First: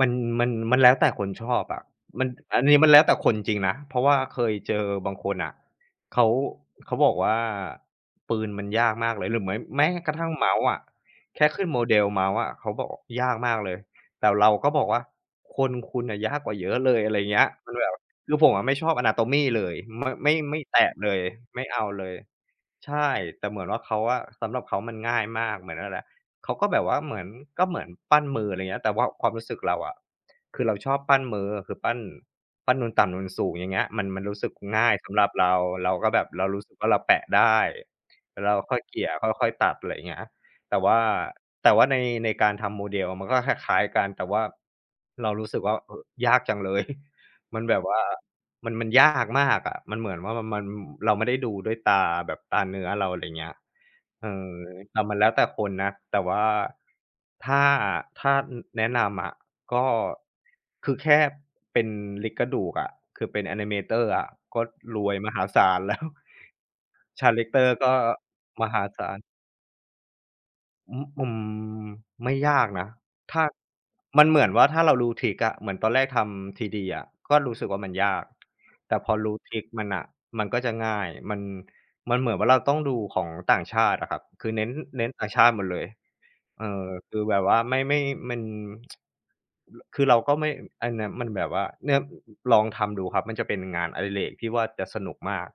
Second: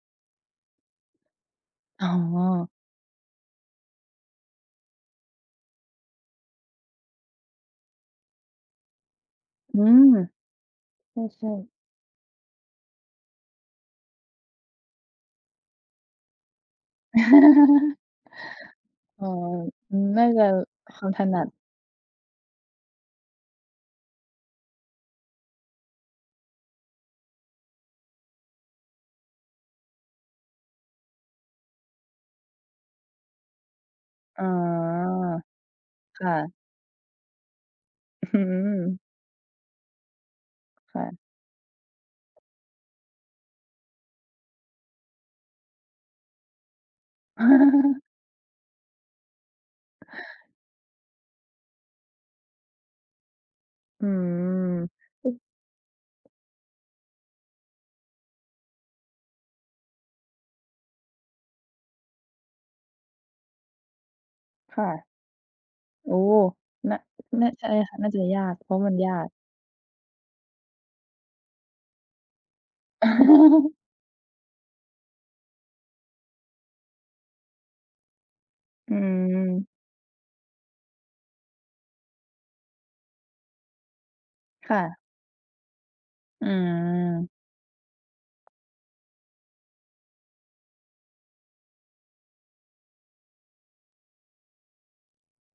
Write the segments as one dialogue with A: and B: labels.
A: มัน มัน มันแล้วแต่คนชอบอะ
B: อ๋
A: มัน อัน
B: อ
A: นี้มันแล้วแต่คนจริงนะ เพราะว่าเคยเจอบางคนน่ะ เขา เขาบอกว่า ปืนมันยากมากเลย หรือเม้ย ม
B: อ
A: แ
B: ื
A: ม้
B: ม
A: กระทั่ง เมาส์อะ
B: ใ
A: แค
B: ช
A: ่
B: ่
A: ขึ้
B: ๆ
A: น model เมาส์อะเขาบอกยากมากเลย แต่เราก็บอกว่า "คน คุณน่ะยากกว่าเยอะเลย" อะไรเงี้ย คือแบบ คือผมอะไม่ชอบอะนาโ
B: อ
A: ต
B: ๋อ
A: มีเลย ม
B: น่า
A: ไม่
B: จะ
A: ไม่แตะ
B: ควา
A: เล
B: ม
A: ย
B: ถนัด
A: ไม่เอาเลย ใช่ แต่เหมือนว่า เขาอะ สำหรับเขามันง่ายมาก เหมือน นั่นแหละ เขาก็แบบว่าเหมือน ก็เหมือนปั้นมือ อะไรเงี้ย แต่ว่าความรู้สึกเราอะ คือเราชอบปั้นมือ คือปั้น ปั้นนูนต่ำ นูนสูง อย่างเงี้ย มัน มันรู
B: อ
A: ้
B: ๋อ
A: สึกง่ายสำหรับเรา เราก็แบ
B: ค
A: บ
B: ่
A: เรา
B: ะ
A: รู้สึกว่าเราแปะได้
B: อื้อ
A: แ
B: ฮ
A: ล้วเรา
B: ื
A: ค่อย
B: อ
A: เกลี่ย ค่อย ๆ ตัด ไรเงี้ย แต่ว
B: ค
A: ่า
B: ่ะ
A: แต่ว่าใน ในการทำ model มันก็คล้าย ๆ กัน แต่ว่าเรารู้สึกว่า เอ่อ ยากจังเลย มันแบบว่า มัน มันยากมากอะ มันเหมือนว่า ม มัน อ เราไม่ได้ดูด้วยตาแบบตาเนื้อเรา อะไรเงี้ย
B: อื
A: เออ แต่
B: ม
A: มันแล้วแต่คนนะ แต่ว่า ถ้า ถ้า อือ แนะนำอะ ก็ คือแค่เป็น Rig กระดูกอะ คือเป็นแอนิเมเตอร์อะก็
B: ค่ะ
A: รวยมหาศาล แล้ว
B: โอ้ น
A: คาแร
B: น
A: ็กเต
B: ใ
A: อ
B: ช่
A: ร์ก
B: ค
A: ็
B: ่ะ น่าจะยาก
A: ม
B: เพรา
A: ห
B: ะว่
A: า
B: ามัน
A: ศ
B: ย
A: า
B: า
A: ล
B: ก
A: อือ อืม ไม่ยากนะ ถ้า มันเหมือนว่าถ้าเรารู้ทริกอะ เหมือนตอนแรกทำ 3D อะก็รู้สึกว่ามันยาก
B: อ
A: แต่พอรู้ทริ
B: ืม
A: กมันน่ะ มันก็จะง่าย มัน มันเหมือนว่าเราต้องดูของต่างชาติอะครับ คือเน้น
B: ค่ะ
A: เน้นต่างชาติหมดเลย
B: อื
A: เออ คือ
B: ม
A: แบบว่าไม่ ไม่ มัน คือเราก็ไม่ อันนั้น มันแบบว่า เนี่ย อ อ ลองทำดูครับ มันจะเป็นงานอิเรกที่ว่าจะสนุกมาก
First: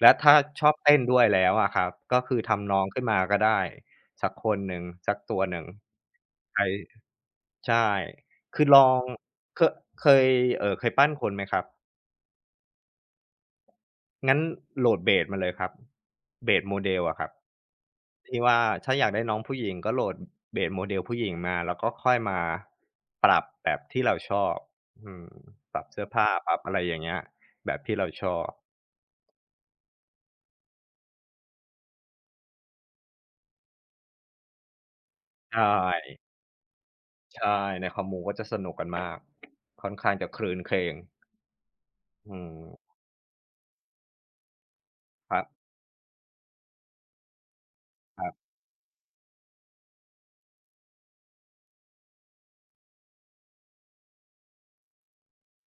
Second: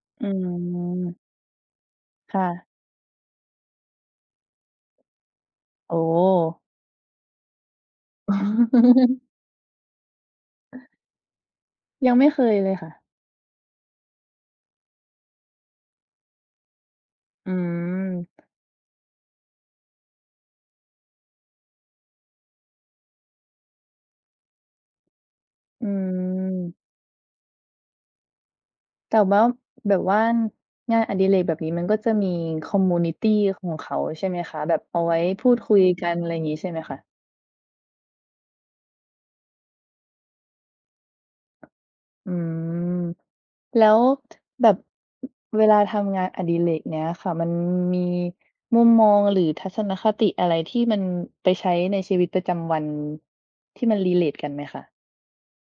A: และ
B: อื
A: ถ้าชอบเต้น
B: ม
A: ด้วยแล้วอะครับ ก็ค
B: ค
A: ื
B: ่
A: อท
B: ะ
A: ำน้องขึ้นมาก็ได้สักคนหนึ่ง สักตัวหนึ่ง
B: โอ้
A: ไอ ใช่
B: อ๋อ
A: คือลอง เคอะ เคย เอ่อ เคยปั้นคนไหมครับ?
B: ยังไม่เคยเลยค่ะ
A: งั้นโหลด เบส มาเลยครับ เบส model อะครับ
B: อื
A: ที่
B: ม
A: ว่าถ้าอยากได้น้องผู้หญิงก็โหลด อ เบส model ผู้หญิงมา แล้วก็ค่อยมาปรับแบบที่เราชอบ อืม ปร
B: อ
A: ั
B: ื
A: บเสื้อผ้า ปรับอ
B: ม
A: ะไรอย่างเงี้ย แบบที่เราชอบ
B: แต่ว่า แบบว่างานอดิเรก แบบนี้มันก็จะมี คอมมิวนิตี ของเขา ใช่ไหมคะ? แบบเอาไว้พู
A: ใช
B: ดคุยกัน
A: ่
B: ไรงี้ ใช่ไหมคะ?
A: ใช่ ในคอมมูก็จะสนุกกันมาก ค่อนข้างจะครื้นเครง
B: อ
A: อ
B: ื
A: ืม
B: ม แล้ว แบบ
A: ครับ
B: เวลาทำงานอดิเรกเนี้ยค่ะ มันมี
A: ครับ
B: มุมมองหรือทัศนคติอะไรที่มันไปใช้ในชีวิตประจำวัน ที่มัน relate กันไหมคะ?